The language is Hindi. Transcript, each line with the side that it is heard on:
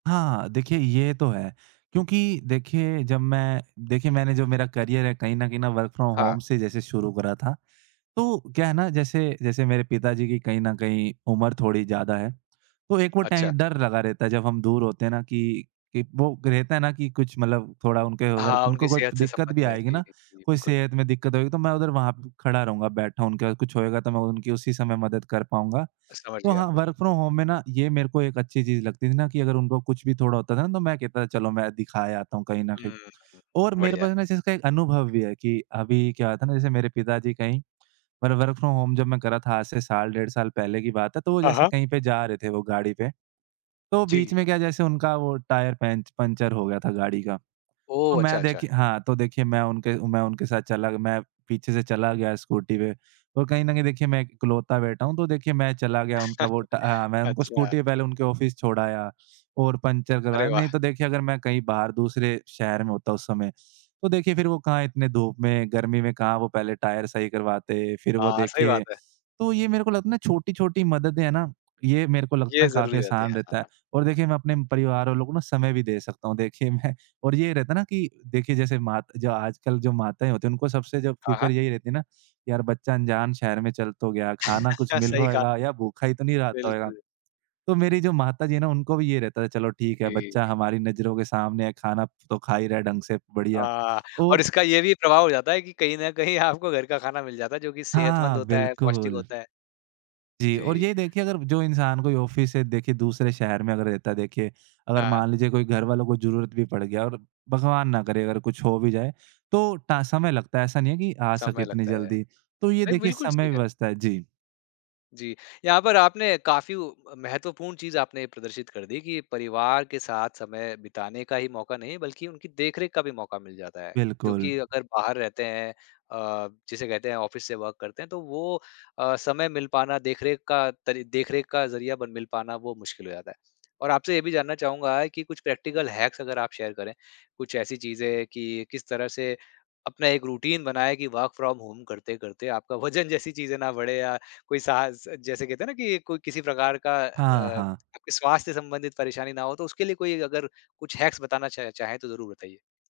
right: हाँ, देखिए ये तो है, क्योंकि देखिए जब मैं देखिए मैंने जो मेरा करियर है कहीं न कहीं ना वर्क फ्रॉम
left: हाँ।
right: होम से जैसे शुरू करा था, तो क्या है ना जैसे जैसे मेरे पिताजी की कहीं न कहीं उम्र थोड़ी ज़्यादा है, तो एक वो टै
left: अच्छा।
right: डर लगा रहता है, जब हम दूर होते हैं ना कि एक वो रहता है ना कि कुछ मतलब थोड़ा उनके अगर
left: हाँ, उनकी
right: उनको कोई
left: सेहत से
right: दिक्कत भी
left: संबंध में है,
right: आएगी
left: जी,
right: ना, कोई
left: बिल्कुल।
right: सेहत में दिक्कत होएगी तो मैं उधर वहाँ खड़ा रहूँगा, बैठा उनके साथ, कुछ होएगा तो मैं उनकी उसी समय मदद कर पाऊँगा।
left: समझ
right: तो
left: गया
right: हाँ,
left: आपको।
right: वर्क फ्रॉम होम में ना ये मेरे को एक अच्छी चीज़ लगती थी ना, कि अगर उनको कुछ भी थोड़ा होता था ना तो मैं कहता था, "चलो मैं दिखा आता हूँ" कहीं न
left: हुँ,
right: कहीं।
left: हुँ।
right: और मेरे
left: बढ़िया।
right: पास ना इस चीज़ का एक अनुभव भी है कि अभी क्या होता है ना, जैसे मेरे पिताजी कहीं मतलब वर्क फ्रॉम होम जब मैं कर रहा था आज से साल-डेढ़ साल पहले की बात है, तो वो
left: हाँ,
right: जैसे
left: हाँ।
right: कहीं पे जा रहे थे वो गाड़ी पे, तो बीच
left: जी।
right: में क्या जैसे उनका वो टायर पैंच पंचर हो गया था गाड़ी का। तो
left: ओह! अच्छा,
right: मैं
left: अच्छा।
right: देखिए हाँ, तो देखिए मैं उनके मैं उनके साथ चला गया मैं पीछे से चला गया स्कूटी पे और कहीं न कहीं देखिए मैं इकलौता बेटा हूँ, तो देखिए मैं चला गया उनका वो टा अ, मैं उनको
left: अच्छा।
right: स्कूटी पहले उनके ऑफ़िस छोड़ आया और पंचर
left: अरे,
right: करवाया। नहीं
left: वाह!
right: तो देखिए अगर मैं कहीं बाहर दूसरे शहर में होता उस समय, तो देखिए फिर वो कहाँ इतने धूप में, गर्मी में कहाँ वो पहले टायर सही करवाते, फिर वो
left: हाँ, सही
right: देखिए
left: बात है।
right: तो ये मेरे को लगता है ना छोटी-छोटी मददें है ना, ये मेरे को लगता
left: ये
right: है
left: ज़रूरी
right: काफ़ी
left: रहते
right: आसान
left: हैं।
right: रहता है
left: हाँ।
right: और देखिए मैं अपने परिवार वालों को ना समय भी दे सकता हूँ। देखिए मैं और ये रहता है ना कि देखिए जैसे मात जो आजकल जो माताएँ होती हैं, उनको सबसे जो
left: हाँ,
right: फिक्र
left: हाँ।
right: यही रहती है ना यार, बच्चा अनजान शहर में चल तो गया, खाना कुछ मिल
left: सही
right: रहा
left: कहा।
right: होएगा या भूखा ही तो नहीं रहता होगा।
left: बिल्कुल।
right: तो मेरी जो माताजी हैं ना, उनको भी यही रहता है चलो ठीक है,
left: जी।
right: बच्चा हमारी नज़रों के सामने है, खाना तो खा ही रहा है ढंग से बढ़िया
left: अ, और
right: और
left: इसका ये भी प्रभाव हो जाता है कि कहीं न कहीं आपको घर का खाना मिल जाता, जो कि
right: हाँ, हाँ,
left: सेहतमंद
right: हाँ,
left: होता है, पौष्टिक
right: बिल्कुल।
left: होता है।
right: जी और
left: जी।
right: यही देखिए अगर जो इंसान कोई ऑफ़िस से देखिए दूसरे शहर में अगर रहता है देखिए, अगर
left: हाँ।
right: मान लीजिए कोई घरवालों को ज़रूरत भी पड़ गया और भगवान ना करे अगर कुछ हो भी जाए, तो टा समय लगता है, ऐसा नहीं है कि आ सके
left: समय
right: इतनी
left: लगता है।
right: जल्दी तो ये
left: भई
right: देखिए
left: बिल्कुल सही
right: समय
left: कह रहे हो।
right: व्यवस्था जी।
left: जी, यहाँ पर आपने काफ़ी व महत्वपूर्ण चीज़ आपने प्रदर्शित कर दी, कि परिवार के साथ समय बिताने का ही मौका नहीं, बल्कि उनकी देख-रेख का भी मौका मिल जाता है। जो
right: बिल्कुल।
left: कि अगर बाहर रहते हैं अ, जिसे कहते हैं ऑफ़िस से वर्क करते हैं तो वो अ, समय मिल पाना, देख-रेख का तरी देख-रेख का ज़रिया बन मिल पाना वो मुश्किल हो जाता है। और आपसे ये भी जानना चाहूँगा है कि कुछ प्रैक्टिकल हैक्स अगर आप शेयर करें, कुछ ऐसी चीज़ें कि किस तरह से अपना एक रूटीन बनाएँ कि वर्क फ्रॉम होम करते-करते आपका वजन जैसी चीज़ें ना बढ़ें या कोई साहस जैसे कहते हैं ना कि कोई किसी प्रकार का अ,
right: हाँ, हाँ।
left: आपके स्वास्थ्य से संबंधित परेशानी ना हो तो उसके लिए कोई अगर कुछ हैक्स बताना चाहें चाहें तो ज़रूर बताइए?